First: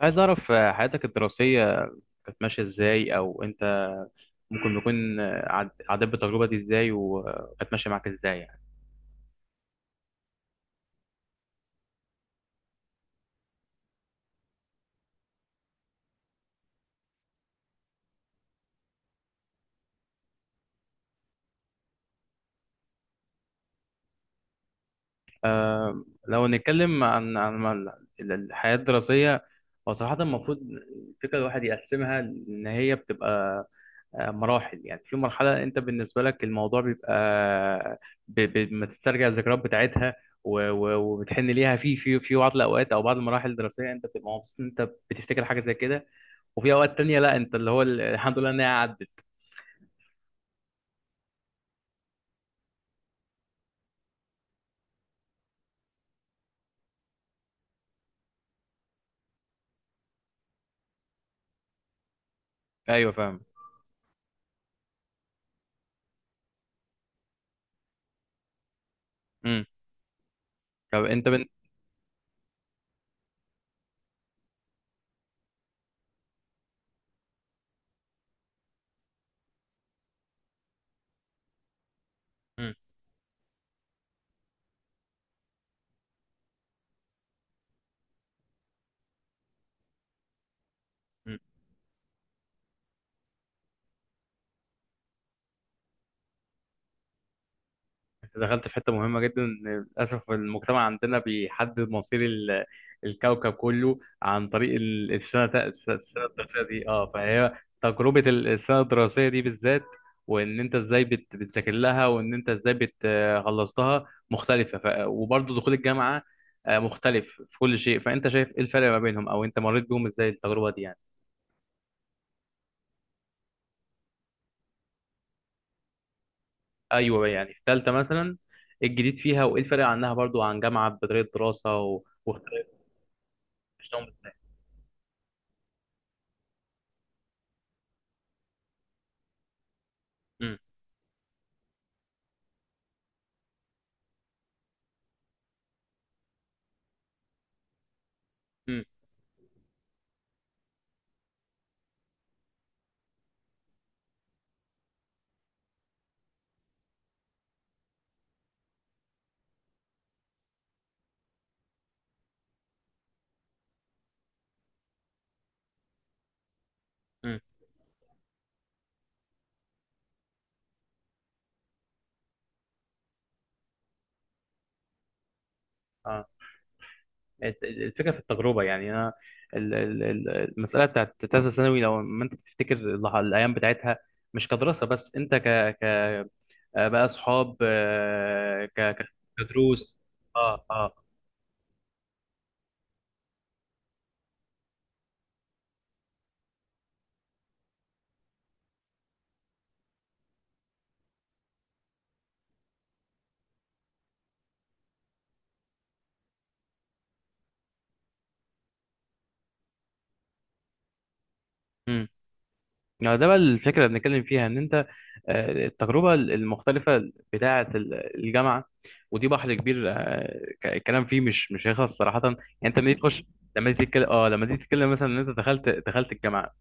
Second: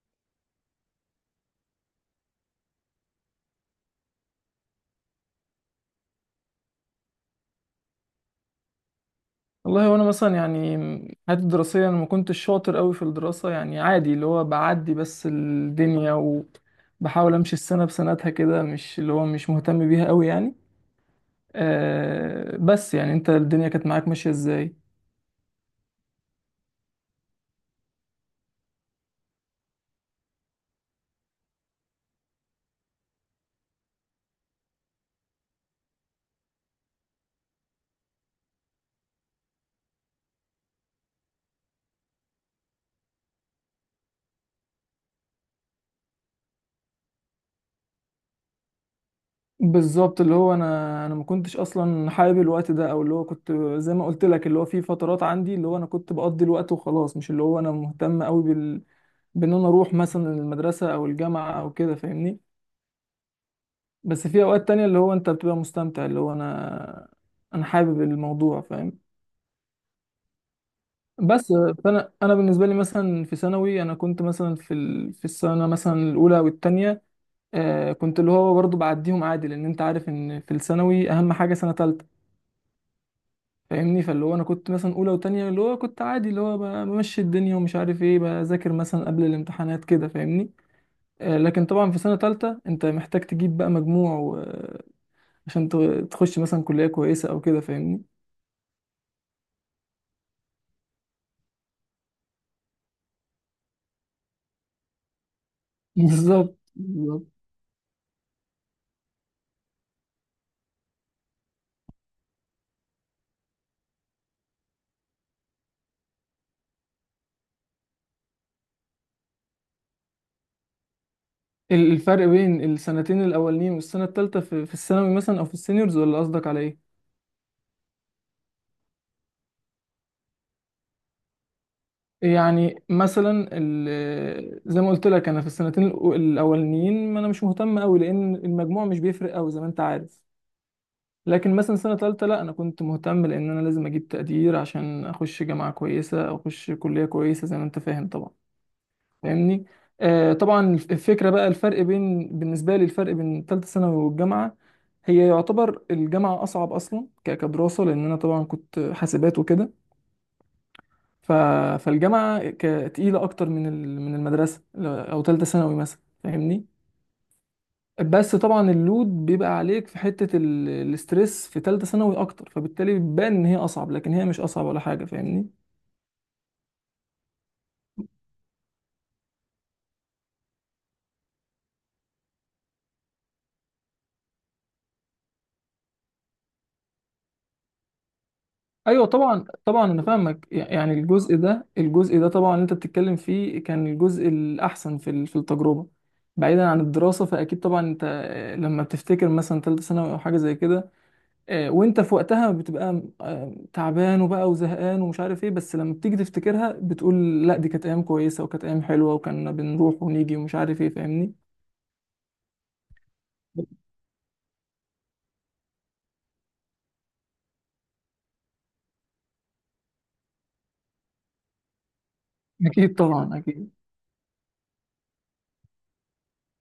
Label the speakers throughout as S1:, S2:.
S1: عايز أعرف حياتك الدراسية كانت ماشية إزاي؟ أو أنت ممكن تكون، عديت بالتجربة دي إزاي وكانت ماشية معاك إزاي يعني؟
S2: والله وانا مثلا يعني حياتي الدراسيه انا ما كنتش شاطر قوي في الدراسه يعني عادي اللي هو بعدي بس الدنيا، وبحاول امشي السنه بسنتها كده، مش اللي هو مش مهتم بيها قوي يعني. بس يعني انت الدنيا كانت معاك ماشيه ازاي؟
S1: لو نتكلم عن ما ال- ال- الحياة الدراسية، هو صراحة المفروض فكرة الواحد يقسمها إن هي بتبقى، مراحل. يعني في مرحلة أنت بالنسبة لك الموضوع بيبقى ما تسترجع الذكريات بتاعتها و- و- وبتحن ليها في بعض الأوقات، أو بعض المراحل الدراسية أنت بتبقى مبسوط إن أنت بتفتكر حاجة زي كده. وفي اوقات تانية لا، انت اللي هو الحمد لله ان هي عدت.
S2: بالظبط، اللي هو انا ما كنتش اصلا حابب الوقت ده، او اللي هو كنت زي ما قلت لك، اللي هو في فترات عندي اللي هو انا كنت بقضي الوقت وخلاص، مش اللي هو انا مهتم قوي بال، بان انا اروح مثلا المدرسه او الجامعه او كده، فاهمني.
S1: ايوه فاهم.
S2: بس في اوقات تانية اللي هو انت بتبقى مستمتع، اللي هو انا حابب الموضوع، فاهم.
S1: امم. طب انت بن...
S2: بس فانا بالنسبه لي مثلا في ثانوي انا كنت مثلا في ال... في السنه مثلا الاولى والتانية، آه كنت اللي هو برضو بعديهم عادي، لان انت عارف ان في الثانوي اهم حاجه سنه تالتة،
S1: مم.
S2: فاهمني. فاللي هو انا كنت مثلا اولى وتانية اللي هو كنت عادي، اللي هو بمشي الدنيا ومش عارف ايه، بذاكر مثلا قبل الامتحانات كده فاهمني. آه
S1: مم.
S2: لكن طبعا في سنه تالتة انت محتاج تجيب بقى مجموع و... عشان تخش مثلا كليه كويسه او كده، فاهمني.
S1: انت دخلت في حته مهمه جدا، إن للاسف المجتمع عندنا بيحدد مصير ال... الكوكب كله عن طريق السنه
S2: بالظبط
S1: الدراسيه دي. اه،
S2: بالظبط
S1: فهي تجربه السنه الدراسيه دي بالذات، وان انت ازاي بت... بتذاكر لها، وان انت ازاي بت... خلصتها مختلفه، ف... وبرضه دخول الجامعه مختلف في كل شيء. فانت شايف ايه الفرق ما بينهم، او انت مريت بيهم ازاي التجربه دي يعني؟
S2: ال، الفرق بين السنتين الاولانيين والسنه الثالثه في الثانوي مثلا، او في السينيورز، ولا قصدك على ايه؟
S1: ايوه، يعني في ثالثه مثلا ايه الجديد فيها، وايه الفرق عنها برضو عن جامعه بطريقه دراسه و... واختلاف
S2: يعني مثلا
S1: النظام بتاعها؟
S2: ال، زي ما قلت لك، انا في السنتين الاولانيين ما انا مش مهتم قوي، لان المجموع مش بيفرق قوي زي ما انت عارف.
S1: مم،
S2: لكن مثلا سنه ثالثه لا، انا كنت مهتم لان انا لازم اجيب تقدير عشان اخش جامعه كويسه او اخش كليه كويسه زي ما انت فاهم طبعا،
S1: مم،
S2: فاهمني. آه طبعا الفكره بقى، الفرق بين، بالنسبه لي الفرق بين ثالثه ثانوي والجامعه، هي يعتبر الجامعه اصعب اصلا كدراسه، لان انا طبعا كنت حاسبات وكده، ف... فالجامعه تقيله اكتر من ال... من المدرسه، او ثالثه ثانوي مثلا فاهمني.
S1: مم.
S2: بس طبعا اللود بيبقى عليك في حته ال... الاسترس في ثالثه ثانوي اكتر، فبالتالي بتبان ان هي اصعب، لكن هي مش اصعب ولا حاجه، فاهمني.
S1: اه. الفكره في التجربه، يعني انا ال- ال- ال- المساله بتاعت ثالثه ثانوي، لو ما انت تفتكر الايام بتاعتها مش كدراسه بس، انت ك ك بقى اصحاب، ك
S2: ايوه طبعا،
S1: كدروس.
S2: انا فاهمك
S1: اه
S2: يعني.
S1: اه.
S2: الجزء ده طبعا اللي انت بتتكلم فيه كان الجزء الاحسن في ال، في التجربه بعيدا عن الدراسه. فاكيد طبعا انت لما بتفتكر مثلا ثالثه ثانوي او حاجه زي كده، وانت في وقتها بتبقى تعبان وبقى وزهقان ومش عارف ايه، بس لما بتيجي تفتكرها بتقول لا دي كانت ايام كويسه وكانت ايام حلوه، وكنا بنروح ونيجي ومش عارف ايه، فاهمني.
S1: يعني ده بقى الفكرة اللي بنتكلم فيها، ان انت التجربة المختلفة بتاعة الجامعة. ودي بحر كبير، الكلام فيه مش هيخلص صراحة يعني. انت لما
S2: اكيد
S1: تيجي تخش،
S2: طبعا اكيد.
S1: لما تيجي تتكلم، اه لما تيجي تتكلم مثلا ان انت دخلت الجامعة،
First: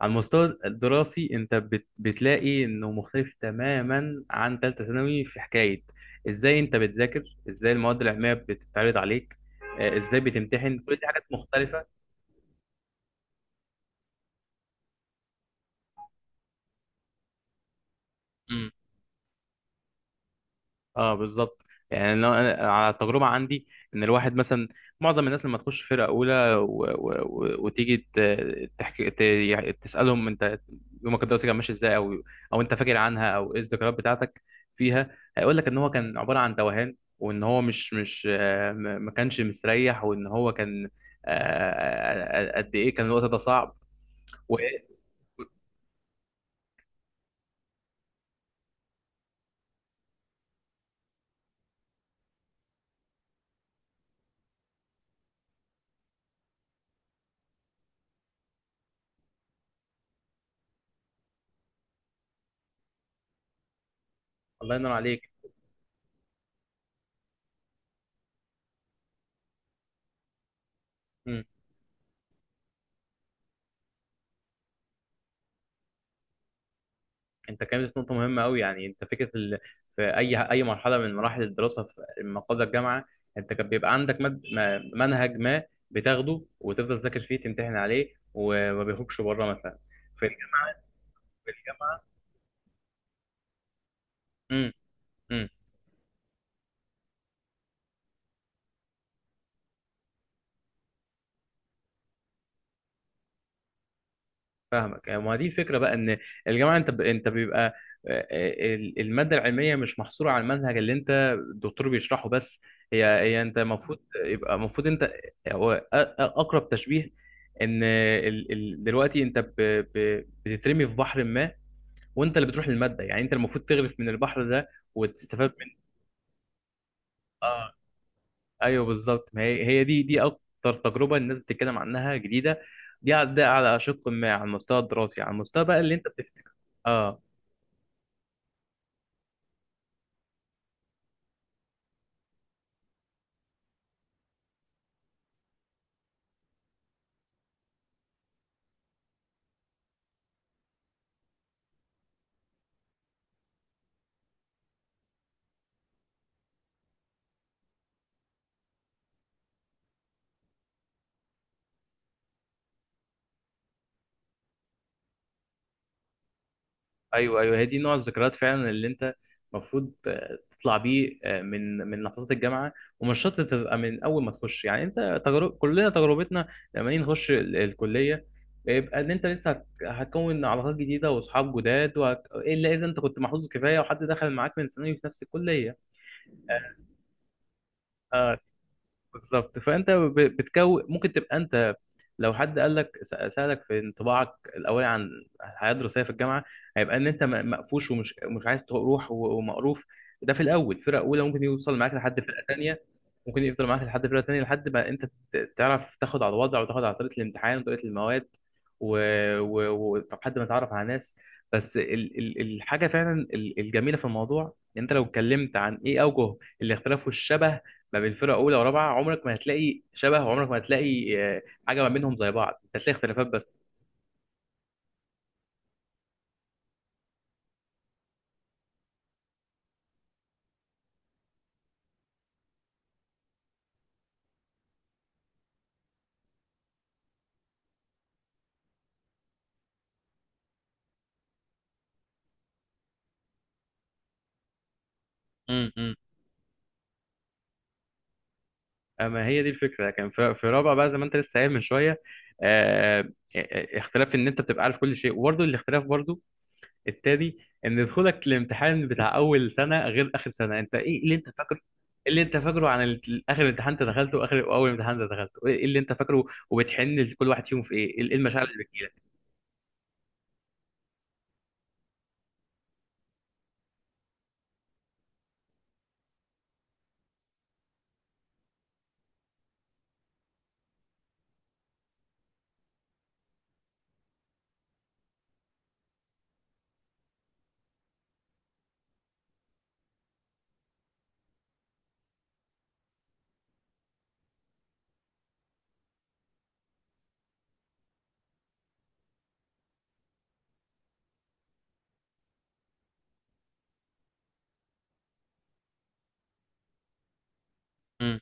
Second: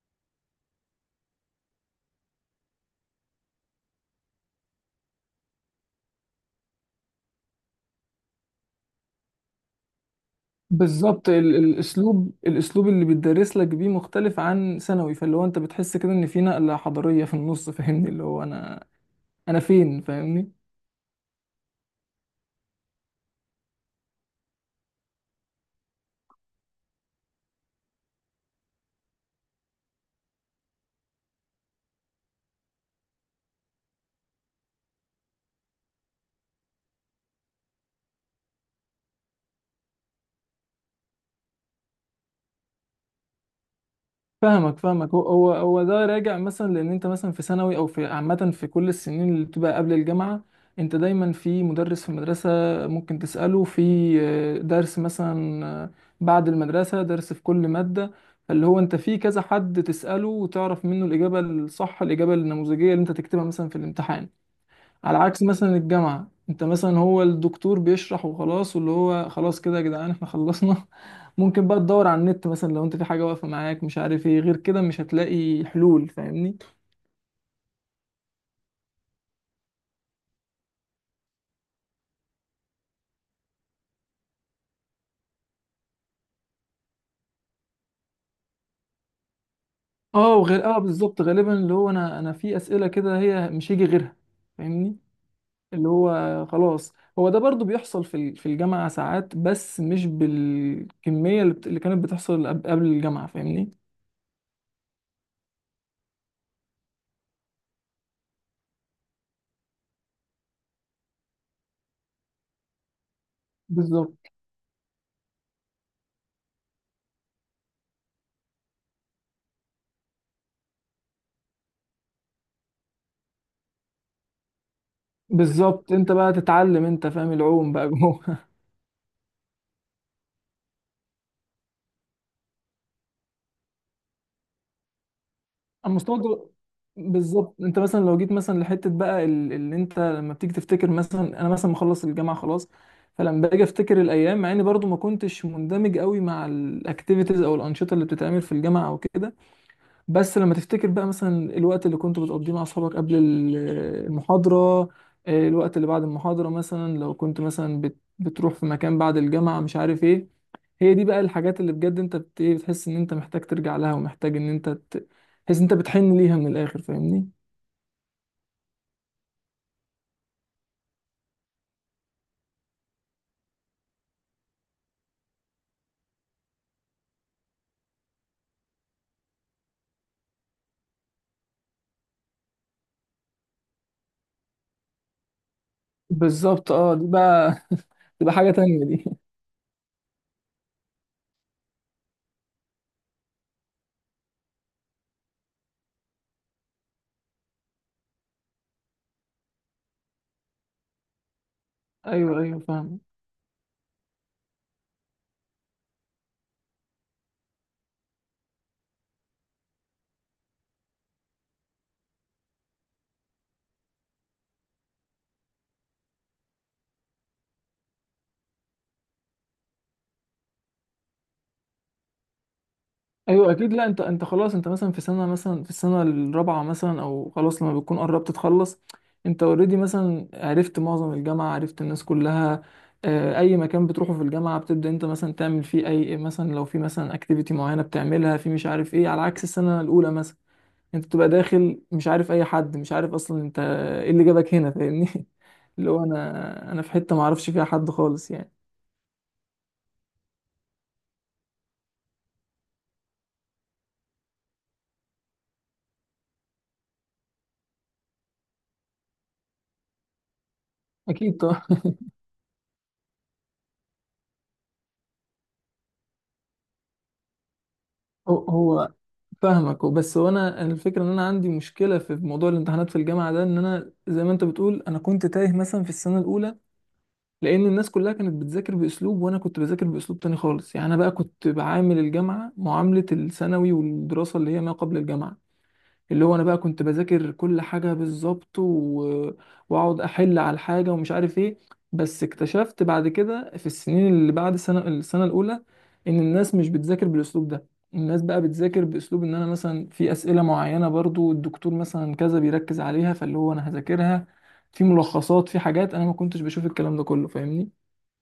S1: على المستوى الدراسي انت بتلاقي انه مختلف تماما عن ثالثة ثانوي في حكاية ازاي انت بتذاكر، ازاي المواد العلمية بتتعرض عليك، ازاي بتمتحن. كل دي حاجات
S2: بالظبط، ال،
S1: مختلفة.
S2: الاسلوب اللي بيدرس لك بيه مختلف عن ثانوي، فاللي هو انت بتحس كده ان في نقله حضاريه في النص، فاهمني، اللي هو انا فين، فاهمني.
S1: اه بالظبط. يعني لو انا على التجربه عندي، ان الواحد مثلا، معظم الناس لما تخش فرقه اولى و... و... و... وتيجي تحكي ت... يعني تسالهم انت يومك الدراسي كان ماشي ازاي، او او انت فاكر عنها، او ايه الذكريات بتاعتك فيها، هيقول لك ان هو كان عباره عن توهان، وان هو مش ما كانش مستريح، وان هو كان، قد ايه كان الوقت ده صعب. و...
S2: فاهمك فاهمك، هو ده راجع مثلا لان انت مثلا في ثانوي او في عامه في كل السنين اللي بتبقى قبل الجامعه، انت دايما في مدرس في المدرسه، ممكن تساله في درس مثلا، بعد المدرسه درس في كل ماده، اللي هو انت في كذا حد تساله وتعرف منه الاجابه الصح، الاجابه النموذجيه اللي انت تكتبها مثلا في الامتحان.
S1: الله ينور
S2: على
S1: عليك.
S2: عكس مثلا الجامعة، انت مثلا هو الدكتور بيشرح وخلاص، واللي هو خلاص كده يا جدعان احنا خلصنا
S1: إمم.
S2: ممكن بقى تدور على النت مثلا لو انت في حاجة واقفة معاك مش عارف ايه، غير كده مش هتلاقي حلول، فاهمني.
S1: انت كانت نقطة مهمة قوي، يعني انت فكرة ال... في اي مرحلة من مراحل الدراسة في ما قبل الجامعة، انت كان بيبقى عندك مد... منهج ما بتاخده وتفضل تذاكر فيه، تمتحن عليه وما بيخرجش بره مثلا. في
S2: اه وغير اه، بالظبط. غالبا اللي هو
S1: الجامعة،
S2: انا، انا في اسئلة كده هي مش هيجي غيرها،
S1: امم،
S2: فاهمني، اللي هو خلاص. هو ده برضو بيحصل في ال، في الجامعة ساعات، بس مش بالكمية اللي كانت بتحصل قبل الجامعة فاهمني.
S1: فاهمك. يعني ما دي فكرة بقى ان الجامعة انت ب... انت بيبقى، المادة العلمية مش محصورة على المنهج اللي انت، الدكتور بيشرحه بس. هي انت المفروض،
S2: بالظبط
S1: يبقى المفروض انت، هو اقرب تشبيه ان ال... ال... دلوقتي انت ب... ب... بتترمي في بحر ما، وانت اللي بتروح للمادة. يعني انت المفروض تغرف من البحر ده، وتستفاد منه.
S2: بالظبط انت بقى تتعلم انت فاهم العوم
S1: اه.
S2: بقى جوه.
S1: ايوه بالظبط، ما هي دي دي اكتر تجربة الناس بتتكلم عنها جديدة. ده على شق ما على المستوى الدراسي، على المستوى بقى اللي انت
S2: المستوى الدو-
S1: بتفتكر.
S2: بالظبط. انت مثلا لو جيت مثلا لحته بقى ال، اللي انت لما بتيجي تفتكر، مثلا انا مثلا مخلص الجامعه خلاص، فلما باجي افتكر الايام، مع اني برضو ما كنتش مندمج قوي مع الاكتيفيتيز او الانشطه اللي بتتعمل في الجامعه او كده، بس لما تفتكر بقى مثلا الوقت اللي كنت بتقضيه مع اصحابك قبل ال، المحاضره، الوقت اللي بعد المحاضره مثلا لو كنت مثلا بتروح في مكان بعد الجامعه مش عارف ايه، هي دي بقى الحاجات اللي بجد انت بت... ايه، بتحس ان انت محتاج ترجع لها ومحتاج ان انت تحس ان انت بتحن ليها من الاخر، فاهمني.
S1: ايوه ايوه، هي دي نوع الذكريات فعلا اللي انت المفروض تطلع بيه من من لحظات الجامعه. ومش شرط تبقى من اول ما تخش، يعني انت تجرب، كلنا تجربتنا لما نيجي نخش الكليه يبقى ان انت لسه هتكون علاقات جديده واصحاب جداد، وهت... الا اذا انت كنت محظوظ كفايه وحد دخل معاك من ثانوي في نفس الكليه.
S2: بالظبط، اه دي بقى تبقى
S1: آه،
S2: حاجة تانية دي.
S1: بالظبط. فانت بتكون ممكن تبقى انت، لو حد قال لك سالك في انطباعك الاولي عن الحياه الدراسيه في الجامعه، هيبقى ان انت مقفوش ومش مش عايز تروح و- ومقروف. ده في الاول فرقه اولى، ممكن يوصل معاك لحد
S2: ايوه
S1: فرقه
S2: ايوه
S1: تانيه،
S2: فاهم.
S1: ممكن يفضل معاك لحد فرقه تانيه لحد ما انت تعرف تاخد على الوضع، وتاخد على طريقه الامتحان وطريقه المواد، ولحد و... و- ولحد ما تعرف على ناس. بس ال... ال... الحاجه فعلا الجميله في الموضوع، ان انت لو اتكلمت عن ايه اوجه الاختلاف والشبه ما بين فرقه اولى ورابعه، عمرك ما هتلاقي شبه، وعمرك ما هتلاقي حاجه ما بينهم زي بعض. انت هتلاقي اختلافات
S2: ايوه
S1: بس.
S2: اكيد، لا انت، انت خلاص، انت مثلا في سنة مثلا في السنة الرابعة مثلا، او خلاص لما بتكون قربت تخلص، انت اوريدي مثلا عرفت معظم الجامعة، عرفت الناس كلها، اي مكان بتروحه في الجامعة بتبدأ انت مثلا تعمل فيه اي، مثلا لو في مثلا اكتيفيتي معينة بتعملها في مش عارف ايه، على عكس السنة الاولى مثلا، انت بتبقى داخل مش عارف اي حد، مش عارف اصلا انت ايه اللي جابك هنا، فاهمني اللي
S1: امم.
S2: هو انا في حته ما اعرفش فيها حد خالص يعني.
S1: اما هي دي الفكره. كان في في رابعه بقى زي ما انت لسه قايل من شويه، آه، آه، اختلاف ان انت بتبقى عارف كل شيء، وبرضه الاختلاف برضه التاني ان دخولك الامتحان بتاع اول سنه غير اخر سنه. انت ايه اللي انت
S2: اكيد
S1: فاكره؟
S2: طبعا.
S1: إيه اللي انت فاكره عن اخر امتحان انت دخلته، واخر واول امتحان انت دخلته، ايه إيه اللي انت فاكره؟ وبتحن لكل واحد فيهم في ايه؟ ايه
S2: هو
S1: المشاعر اللي بتجيلك؟
S2: هو فاهمك. بس هو انا الفكره ان انا عندي مشكله في موضوع الامتحانات في الجامعه ده، ان انا زي ما انت بتقول، انا كنت تايه مثلا في السنه الاولى، لان الناس كلها كانت بتذاكر باسلوب، وانا كنت بذاكر باسلوب تاني خالص يعني. انا بقى كنت بعامل الجامعه معامله الثانوي والدراسه اللي هي ما قبل الجامعه، اللي هو انا بقى كنت بذاكر كل حاجه بالظبط و... واقعد احل على الحاجه ومش عارف ايه. بس اكتشفت بعد كده في السنين اللي بعد السنه، السنه الاولى، ان الناس مش بتذاكر بالاسلوب ده، الناس بقى بتذاكر باسلوب ان انا مثلا في اسئله معينه برضو الدكتور مثلا كذا بيركز عليها، فاللي هو انا هذاكرها، في ملخصات، في حاجات انا ما كنتش بشوف الكلام ده كله، فاهمني.
S1: أمم.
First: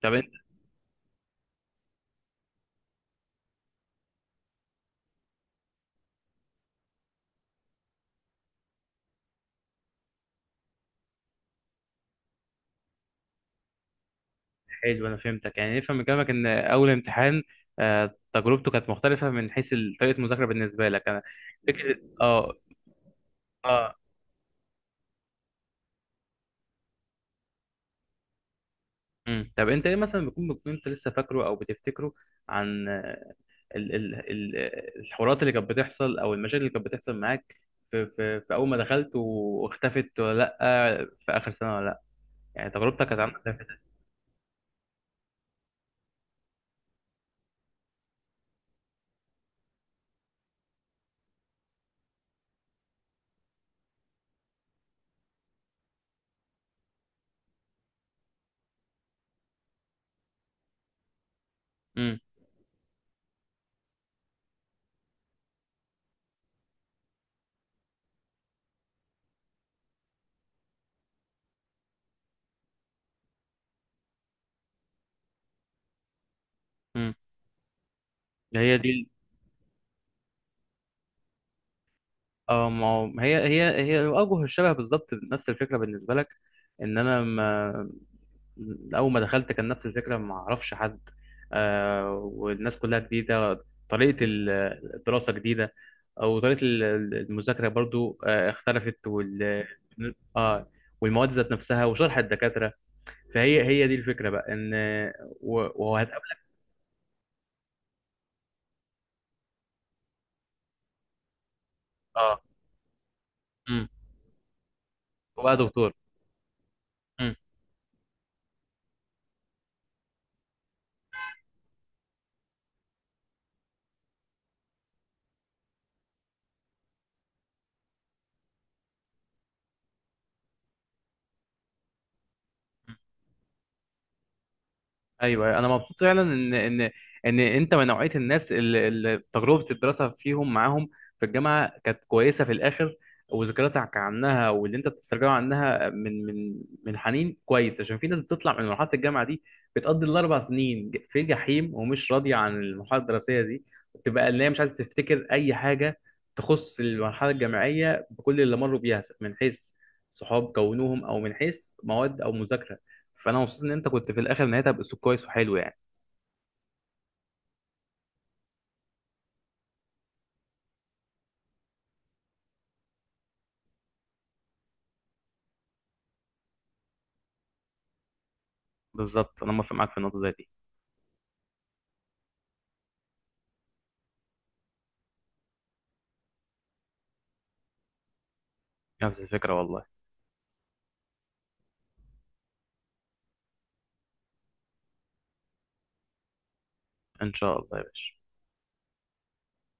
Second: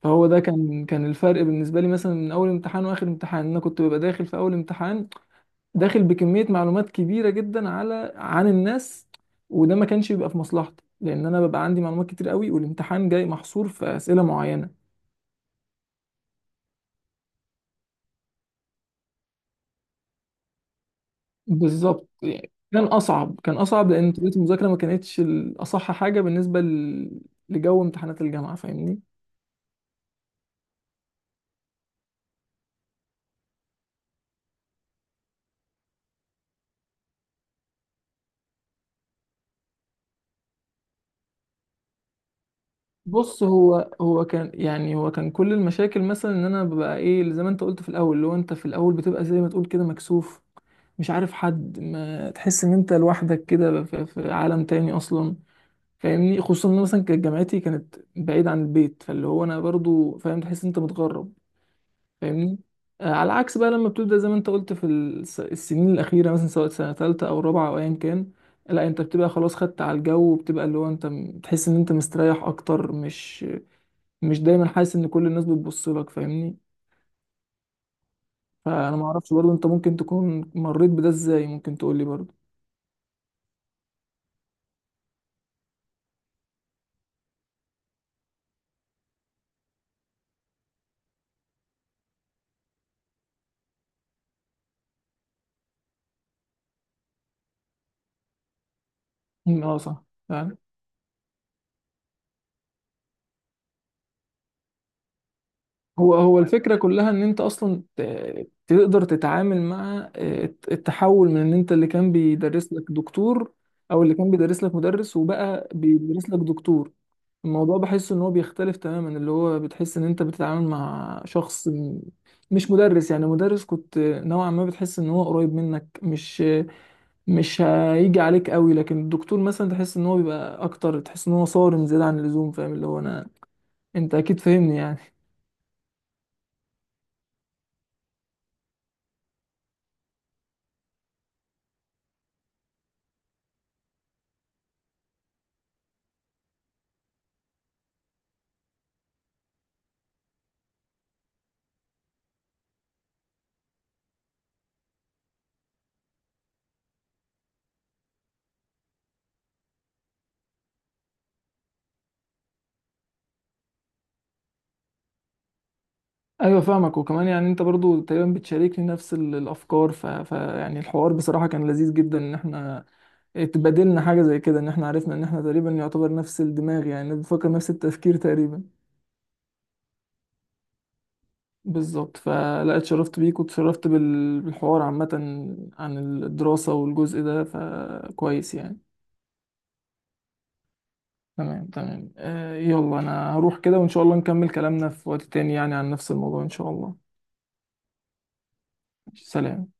S1: طب،
S2: فهو ده كان الفرق بالنسبه لي، مثلا من اول امتحان واخر امتحان، انا كنت ببقى داخل في اول امتحان داخل بكمية معلومات كبيرة جدا على عن الناس، وده ما كانش بيبقى في مصلحتي لأن أنا ببقى عندي معلومات كتير قوي، والامتحان جاي محصور في أسئلة معينة.
S1: حلو انا فهمتك. يعني نفهم من كلامك ان اول امتحان تجربته كانت مختلفه من حيث طريقه المذاكره بالنسبه لك. انا فكره.
S2: بالظبط،
S1: اه
S2: يعني كان أصعب، كان أصعب
S1: اه.
S2: لأن طريقة المذاكرة ما كانتش الأصح حاجة بالنسبة لجو امتحانات الجامعة، فاهمني.
S1: مم. طب انت ايه مثلا بيكون، انت لسه فاكره او بتفتكره عن، ال ال ال الحوارات اللي كانت بتحصل، او المشاكل اللي كانت بتحصل معاك في, اول ما دخلت واختفت، ولا لا في اخر سنه ولا لا؟ يعني تجربتك كانت عامله
S2: بص،
S1: ازاي؟
S2: هو كان، يعني هو كان كل المشاكل مثلا ان انا ببقى ايه، اللي زي ما انت قلت في الاول، اللي هو انت في الاول بتبقى زي ما تقول كده مكسوف، مش عارف حد، ما تحس ان انت لوحدك كده في، في عالم تاني اصلا، فاهمني. خصوصا ان مثلا كانت جامعتي كانت بعيد عن البيت، فاللي هو انا برضو فاهم تحس إن انت متغرب،
S1: امم
S2: فاهمني. آه على العكس بقى لما بتبدا زي ما انت قلت في السنين الاخيره، مثلا سواء سنه ثالثه او رابعه او ايا كان، لا انت بتبقى خلاص خدت على الجو، وبتبقى اللي هو انت تحس ان انت مستريح اكتر، مش مش دايما حاسس ان كل الناس بتبص لك، فاهمني.
S1: امم، هي دي
S2: فانا
S1: ال-.
S2: ما اعرفش برضو انت ممكن تكون مريت بده ازاي، ممكن تقول لي برضو.
S1: اه، ما هو- هي اوجه الشبه، بالظبط نفس الفكره بالنسبه لك، ان انا ما، اول ما دخلت كان نفس الفكره، ما اعرفش حد، آه والناس كلها جديده، طريقه الدراسه جديده، وطريقه المذاكره برضو آه اختلفت،
S2: م،
S1: وال
S2: اه صح، فعلا.
S1: اه، والمواد ذات نفسها، وشرح الدكاتره. فهي هي دي الفكره بقى ان و-
S2: هو
S1: وهتقابلك.
S2: هو الفكرة كلها ان انت اصلا تقدر تتعامل مع التحول من ان انت اللي كان
S1: اه.
S2: بيدرس لك دكتور،
S1: امم.
S2: او اللي كان بيدرس لك مدرس
S1: وبقى
S2: وبقى
S1: دكتور.
S2: بيدرس لك دكتور،
S1: امم.
S2: الموضوع بحس ان هو بيختلف تماما، اللي هو بتحس ان انت بتتعامل مع شخص مش مدرس يعني. مدرس كنت نوعا ما بتحس ان هو قريب منك، مش مش هيجي عليك قوي، لكن الدكتور مثلا تحس ان هو بيبقى اكتر، تحس ان هو صارم زيادة عن اللزوم، فاهم، اللي هو انا، انت اكيد فاهمني يعني.
S1: ايوه، انا مبسوط فعلا ان ان انت من نوعيه الناس اللي, تجربه الدراسه فيهم معاهم في الجامعه كانت كويسه في الاخر، وذكرياتك عنها واللي انت بتسترجعه عنها من حنين كويس. عشان في ناس بتطلع من مرحله الجامعه دي بتقضي الـ4 سنين في جحيم، ومش راضيه عن المرحله الدراسيه دي، بتبقى اللي هي مش عايزه تفتكر اي حاجه تخص المرحله الجامعيه بكل اللي مروا بيها، من حيث صحاب كونوهم، او من حيث مواد او مذاكره. فانا مبسوط ان انت كنت في الاخر نهايتها باسلوب كويس وحلو يعني.
S2: ايوه فاهمك، وكمان يعني انت برضو تقريبا بتشاركني نفس ال، الافكار، ف... ف يعني الحوار بصراحه كان لذيذ جدا، ان احنا اتبادلنا حاجه زي كده، ان احنا عرفنا ان احنا تقريبا يعتبر نفس الدماغ، يعني بنفكر نفس التفكير تقريبا.
S1: بالظبط، انا موافق معاك في النقطه زي دي.
S2: بالظبط فلا، اتشرفت بيك واتشرفت بال، بالحوار عامه عن الدراسه والجزء ده، فكويس يعني.
S1: نفس الفكره والله.
S2: تمام آه، يلا انا هروح كده، وان شاء الله نكمل كلامنا في وقت تاني يعني عن نفس الموضوع ان شاء الله.
S1: ان شاء الله يا باشا.
S2: سلام.